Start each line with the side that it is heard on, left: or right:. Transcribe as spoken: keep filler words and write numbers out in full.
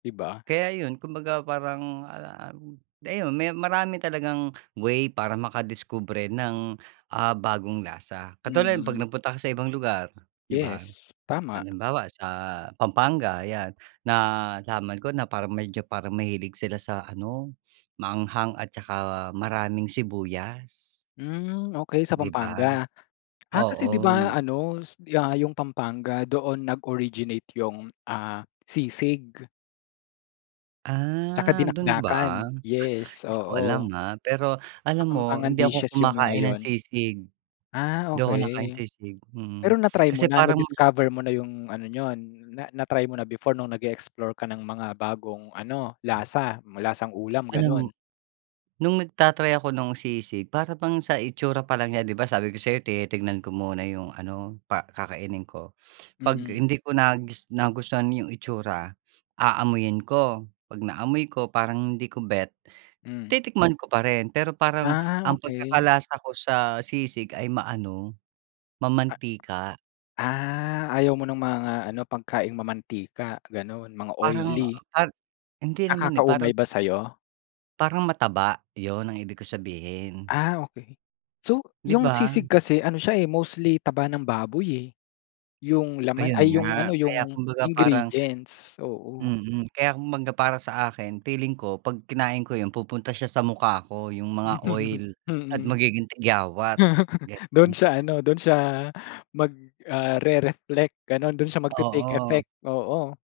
left: 'Di ba?
right: Kaya 'yon, kumbaga parang, ah, um, ayun, may marami talagang way para makadiskubre ng, ah, bagong lasa. Katulad, 'pag
left: Mm.
right: nagpunta ka sa ibang lugar, 'di ba?
left: Yes, tama.
right: Halimbawa sa Pampanga, ayan, nalaman ko na parang medyo parang mahilig sila sa ano, maanghang at tsaka maraming sibuyas.
left: Hmm, okay sa
right: 'Di ba,
left: Pampanga? Ah, kasi 'di ba
right: oo.
left: ano, s yeah, yung Pampanga doon nag-originate yung, ah, sisig. Tsaka
right: Ah, do'n ba?
left: dinakdakan, yes,
right: Hindi ko alam,
left: oo.
right: ah. Pero, alam mo,
left: Kapampangan
right: hindi ako
left: dishes yung mga
right: kumakain ng
left: 'yon.
right: sisig.
left: Ah,
right: 'Di ako nakain
left: okay.
right: sisig, mm.
left: Pero na-try mo
right: Kasi
left: na,
right: parang
left: na-discover mo na yung ano niyon, na na-try mo na before no'ng nag-e-explore ka ng mga bagong ano,
right: Hmm.
left: lasa? Hmm, lasang-ulam,
right: Alam mo
left: gano'n?
right: no'ng nagta-try ako no'ng sisig, para bang sa itsura pa lang niya- 'di ba, sabi ko sayo tinitingnan ko muna yung ano, pa kakainin ko- 'Pag
left: Mm.
right: hindi ko nagus nagustuhan yung itsura, aamuyin ko. 'Pag naamoy ko, parang hindi ko bet,
left: Hmm.
right: titikman ko pa rin, pero parang,
left: Ah,
right: ang
left: okay.
right: pagkakalasa ko sa sisig, ay maano,
left: A
right: mamantika.
left: ah, ayaw mo no'ng mga ano, pagkaing mamantika gano'n, mga
right: Parang
left: oily.
right: pa hindi naman eh,
left: Nakakaumay
right: parang
left: ba sa'yo?
right: Parang mataba, 'yon ang ibig ko sabihin.
left: Ah, okay. So,
right: 'Di
left: yung
right: ba?
left: sisig kasi, ano siya eh, mostly taba ng baboy eh. Yung laman
right: Ayun
left: ay, yung
right: nga,
left: ano,
right: kaya
left: yung
right: kumbaga parang
left: ingredients, oo.
right: mm, kaya kumbaga para sa akin, feeling ko, 'pag kinain ko yung pupunta siya sa mukha ko, yung mga oil, at
left: Mm.
right: magiging tigyawat,
left: Do'n
right: gano'n.
left: siya ano, do'n siya, mag, ah, re-reflect, gano'n. Do'n siya mag-ti-take
right: Oo.
left: effect, oo.